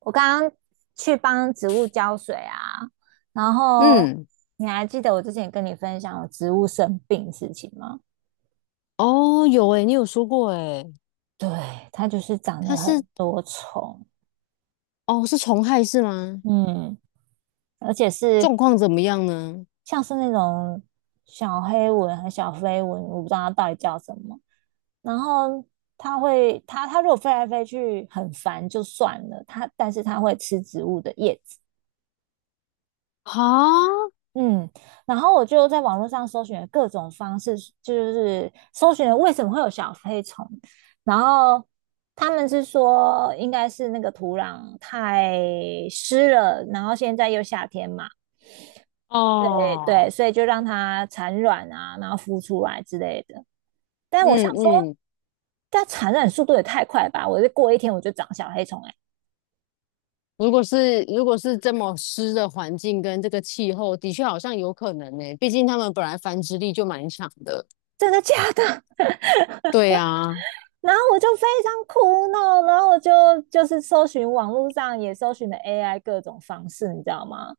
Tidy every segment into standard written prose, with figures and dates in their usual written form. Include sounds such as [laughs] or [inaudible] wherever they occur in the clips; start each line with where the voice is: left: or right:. right: 我刚刚去帮植物浇水啊，然后
left: 嗯。
right: 你还记得我之前跟你分享我植物生病的事情吗？
left: 哦，有诶，你有说过诶。
right: 对，它就是长
left: 它
right: 了
left: 是
right: 很多虫。
left: 哦，是虫害是吗？
right: 嗯，而且是
left: 状况怎么样呢？
right: 像是那种小黑蚊和小飞蚊，我不知道它到底叫什么。然后它会，它如果飞来飞去很烦就算了，它但是它会吃植物的叶子。
left: 啊。
right: 嗯，然后我就在网络上搜寻了各种方式，就是搜寻了为什么会有小飞虫，然后他们是说应该是那个土壤太湿了，然后现在又夏天嘛。对对，
left: 哦。
right: 所以就让它产卵啊，然后孵出来之类的。但我想
left: 嗯
right: 说，
left: 嗯。
right: 它产卵速度也太快吧？我就过一天我就长小黑虫、欸，哎，
left: 如果是这么湿的环境跟这个气候，的确好像有可能呢，毕竟它们本来繁殖力就蛮强的。
right: 真的假的？
left: 对啊。
right: 然后我就非常苦恼，然后我就搜寻网络上也搜寻了 AI 各种方式，你知道吗？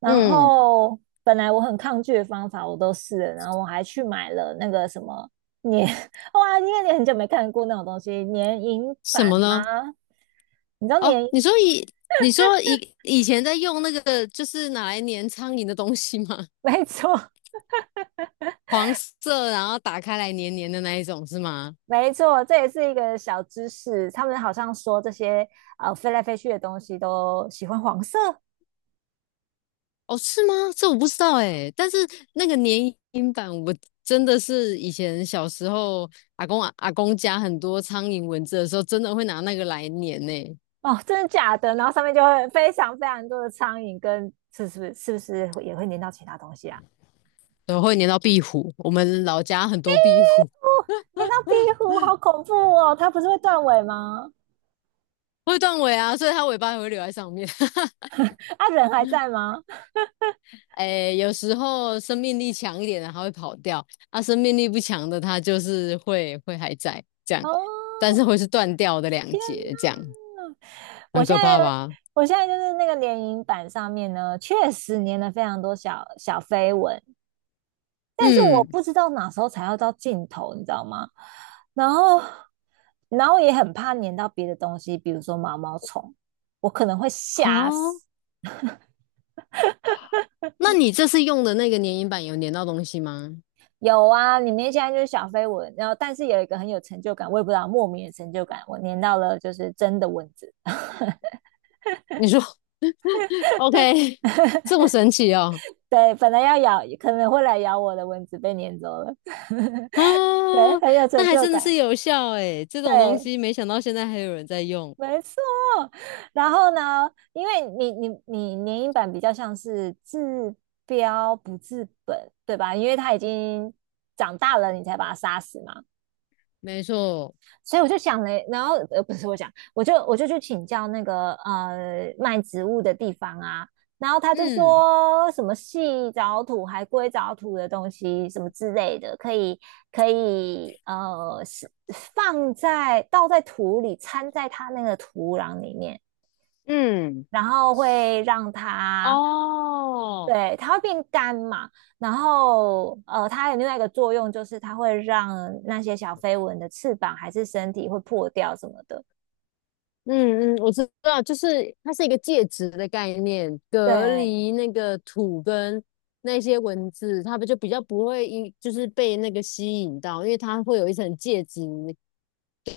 right: 然
left: 嗯。
right: 后本来我很抗拒的方法我都试了，然后我还去买了那个什么年，[laughs] 哇，因为你很久没看过那种东西，年银
left: 什
right: 版
left: 么呢？
right: 吗？你知道
left: 哦，
right: 年，
left: 你说以前在用那个就是拿来粘苍蝇的东西吗？
right: [laughs]
left: [laughs]
right: 没错，
left: 黄色，然后打开来黏黏的那一种是吗？
right: 没错，这也是一个小知识。他们好像说这些飞来飞去的东西都喜欢黄色。
left: 哦，是吗？这我不知道哎，但是那个粘营版，我真的是以前小时候阿公家很多苍蝇蚊子的时候，真的会拿那个来粘呢。
right: 哦，真的假的？然后上面就会非常非常多的苍蝇跟，是不是也会粘到其他东西啊？
left: 然后会粘到壁虎。我们老家很
right: 壁
left: 多壁虎
right: 虎粘到壁虎，好恐怖哦！它不是会断尾吗？
left: 会断尾啊，所以它尾巴也会留在上面。[laughs]
right: 啊，人还在吗？
left: 哎，有时候生命力强一点的它会跑掉，啊，生命力不强的它就是会还在这样，
right: 哦，
left: 但是会是断掉的两
right: 天
left: 节这样，
right: 哪！我
left: 很
right: 现
left: 可
right: 在
left: 怕吧？
right: 我现在就是那个联营版上面呢，确实粘了非常多小小飞蚊，但是我
left: 嗯。
right: 不知道哪时候才要到尽头，你知道吗？然后，然后也很怕粘到别的东西，比如说毛毛虫，我可能会
left: 好。
right: 吓死。
left: 那你这次用的那个粘蝇板有粘到东西吗？
right: 有啊，里面现在就是小飞蚊，然后但是有一个很有成就感，我也不知道莫名的成就感，我粘到了就是真的蚊子。
left: 你说 OK，[laughs] 这么神奇哦？
right: 对，本来要咬，可能会来咬我的蚊子被粘走了，[laughs]
left: 啊，
right: 对，很有
left: 那
right: 成
left: 还
right: 就
left: 真的是
right: 感。
left: 有效诶，这种东
right: 对，
left: 西没想到现在还有人在用。
right: 没错。然后呢，因为你联影版比较像是治标不治本，对吧？因为他已经长大了，你才把他杀死嘛。
left: 没错。
right: 所以我就想了，然后不是我讲，我就去请教那个卖植物的地方啊，然后他就
left: 嗯
right: 说什么细藻土、还龟藻土的东西什么之类的，可以是放在倒在土里，掺在它那个土壤里面。
left: 嗯。
right: 然后会让它
left: 哦。
right: 对，它会变干嘛。然后它有另外一个作用就是它会让那些小飞蚊的翅膀还是身体会破掉什么的。
left: 嗯嗯，我知道，就是它是一个介质的概念，隔
right: 对
left: 离那个土跟那些文字，它不就比较不会因就是被那个吸引到，因为它会有一层介质，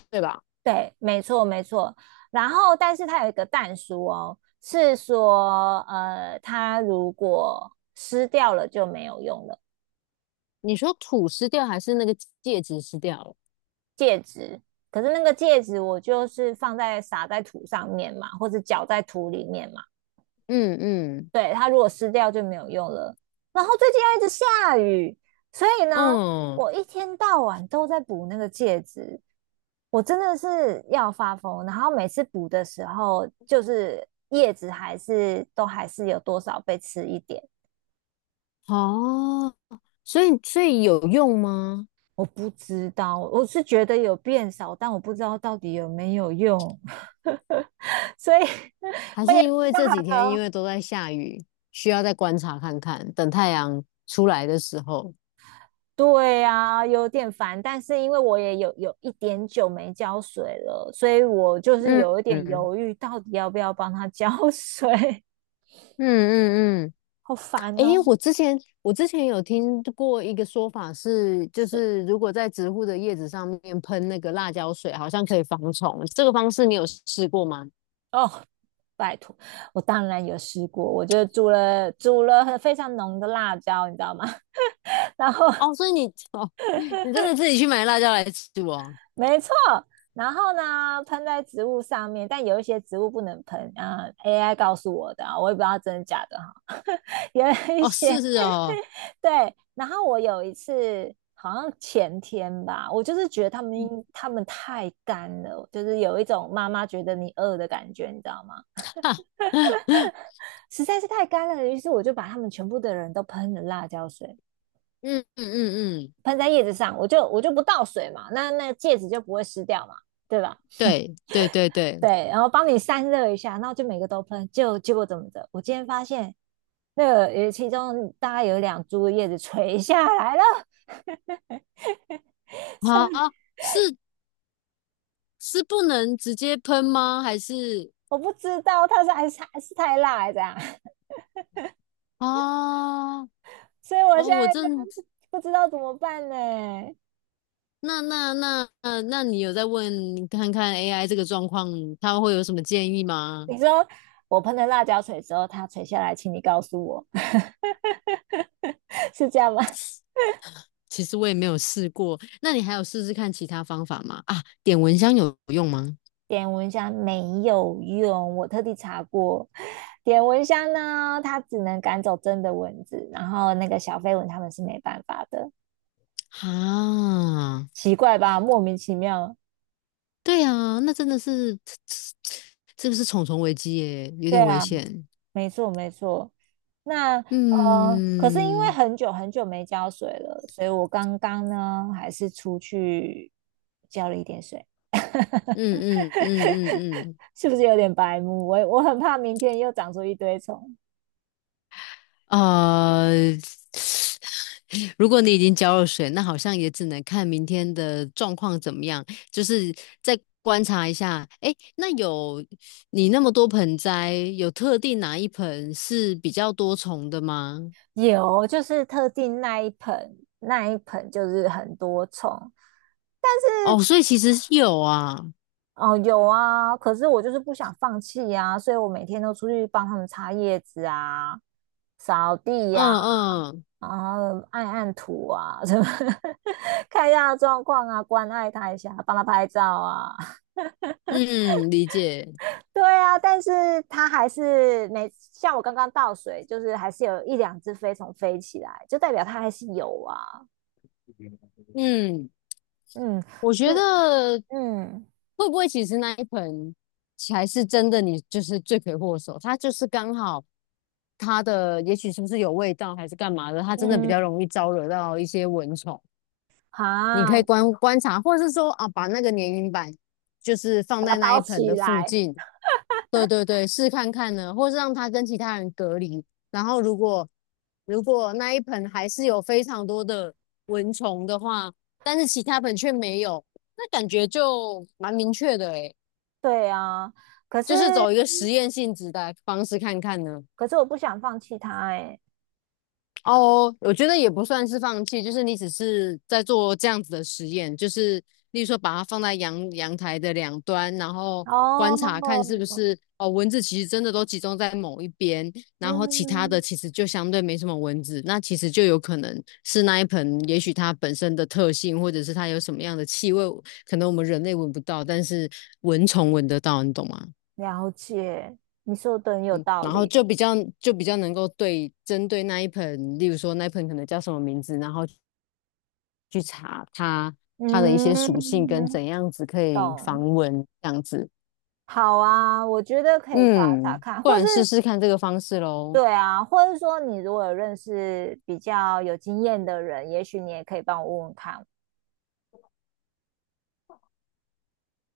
left: 对吧？
right: 对，没错没错。然后，但是它有一个蛋书哦，是说它如果湿掉了就没有用了
left: 你说土湿掉还是那个戒指湿掉了？
right: 戒指。可是那个戒指我就是放在撒在土上面嘛，或者搅在土里面嘛。
left: 嗯嗯。
right: 对，它如果湿掉就没有用了。然后最近又一直下雨，所以呢，
left: 嗯。
right: 我一天到晚都在补那个戒指，我真的是要发疯。然后每次补的时候，就是叶子还是都还是有多少被吃一点。
left: 哦，所以所以有用吗？
right: 我不知道，我是觉得有变少，但我不知道到底有没有用，[laughs] 所以
left: 还
right: 我也
left: 是因
right: 不知
left: 为这几天因
right: 道。
left: 为都在下雨，需要再观察看看，等太阳出来的时候。
right: 对啊，有点烦，但是因为我有一点久没浇水了，所以我就是
left: 嗯
right: 有一点
left: 嗯
right: 犹豫，到底要不要帮它浇水。
left: 嗯嗯嗯。
right: [laughs] 好烦
left: 诶，
right: 哦。
left: 我之前有听过一个说法是，就
right: 是
left: 是如果在植物的叶子上面喷那个辣椒水，好像可以防虫。这个方式你有试过吗？
right: 哦，拜托，我当然有试过，我就煮了非常浓的辣椒，你知道吗？[laughs] 然后
left: 哦，所以你 [laughs] 你真的自己去买辣椒来煮哦？
right: 没错，然后呢喷在植物上面，但有一些植物不能喷啊，AI 告诉我的啊，我也不知道真的假的哈。[laughs] 有一
left: 哦，
right: 些
left: 是是哦。
right: 对，然后我有一次好像前天吧，我就是觉得他们太干了，就是有一种妈妈觉得你饿的感觉，你知道吗？
left: [laughs] 哈。嗯
right: 实在是太干了，于是我就把他们全部的人都喷了辣椒水，
left: 嗯嗯嗯。
right: 喷在叶子上，我就不倒水嘛，那那戒指就不会湿掉嘛，对吧？
left: 对对对对。
right: 对，然后帮你散热一下，然后就每个都喷，就结果怎么着？我今天发现那个有其中大概有两株叶子垂下来了，
left: 啊，是是不能直接喷吗？还是
right: [laughs] 我不知道它是还是太辣还是怎样。
left: 啊？
right: 所以我现
left: 哦，我
right: 在就
left: 正
right: 是不知道怎么办呢。
left: 那你有在问看看 AI 这个状况，它会有什么建议吗？
right: 你说我喷了辣椒水之后，它垂下来，请你告诉我，[laughs] 是这样吗？
left: 其实我也没有试过，那你还有试试看其他方法吗？啊，点蚊香有用吗？
right: 点蚊香没有用，我特地查过，点蚊香呢，它只能赶走真的蚊子，然后那个小飞蚊它们是没办法的，
left: 啊。
right: 奇怪吧？莫名其妙。
left: 对啊，那真的是，[tsk] 这个是重重危机耶，有
right: 对
left: 点危
right: 啊，
left: 险。
right: 没错没错。那可是因为
left: 嗯
right: 很久很久没浇水了，所以我刚刚呢还是出去浇了一点水。
left: 嗯嗯嗯嗯
right: [laughs] 是不是有点白目？我很怕明天又长出一堆虫。
left: 嗯。[sniffs] 如果你已经交了水，那好像也只能看明天的状况怎么样，就是再观察一下。诶，那有你那么多盆栽，有特定哪一盆是比较多虫的吗？
right: 有，就是特定那一盆，那一盆就是很多虫，但是
left: 哦，所以其实是有啊。
right: 哦有啊，可是我就是不想放弃啊，所以我每天都出去帮他们擦叶子啊、扫地
left: 嗯
right: 呀、
left: 嗯
right: 然后按按土啊，什么 [laughs] 看一下状况啊，关爱他一下，帮他拍照啊。[laughs]
left: 嗯。理解。
right: 对啊，但是他还是每像我刚刚倒水，就是还是有一两只飞虫飞起来，就代表他还是有啊。
left: 嗯。
right: 嗯，
left: 我觉
right: 是，
left: 得
right: 嗯
left: 会不会其实那一盆才是真的你就是罪魁祸首？它就是刚好它的也许是不是有味道还是干嘛的，它真的比
right: 嗯，
left: 较容易招惹到一些蚊虫。你可
right: 啊，
left: 以观察，或者是说啊，把那个粘蝇板就是放
right: 把它
left: 在那
right: 包
left: 一盆
right: 起
left: 的附
right: 来。
left: 近，对对对，试看看呢，或是让他跟其他人隔离。然后如果那一盆还是有非常多的蚊虫的话，但是其他盆却没有，那感觉就蛮明确的诶，
right: 对啊，可是
left: 就是走一个实验性质的方式看看呢。
right: 可是我不想放弃它哎、
left: 哦，我觉得也不算是放弃，就是你只是在做这样子的实验，就是例如说把它放在阳台的两端，然后
right: 哦，
left: 观察看是不是哦蚊子其实真的都集中在某一边，然后其他的
right: 嗯，
left: 其实就相对没什么蚊子，那其实就有可能是那一盆，也许它本身的特性，或者是它有什么样的气味，可能我们人类闻不到，但是蚊虫闻得到，你懂吗？
right: 了解，你说的很有道
left: 然后
right: 理。
left: 就比较能够对针对那一盆，例如说那一盆可能叫什么名字，然后去查它的一些属性跟
right: 嗯，
left: 怎样子可以防
right: 懂。
left: 蚊这样子。
right: 好啊，我觉得可以查查
left: 嗯，
right: 看，
left: 不
right: 或是
left: 然试试看这个方式喽。
right: 对啊，或是说你如果有认识比较有经验的人，也许你也可以帮我问问看。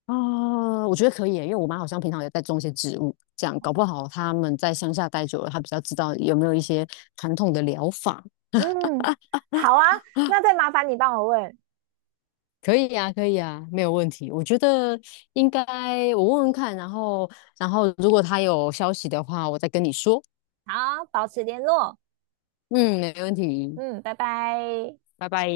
left: 啊，我觉得可以耶因为我妈好像平常也在种一些植物，这样搞不好他们在乡下待久了，她比较知道有没有一些传统的疗法。[laughs]
right: 嗯，好啊，那再麻烦你帮我问。
left: 可以呀、可以呀、没有问题。我觉得应该我问问看，然后如果他有消息的话，我再跟你说。
right: 好，保持联络。
left: 嗯，没问题，
right: 嗯，拜拜。
left: 拜拜。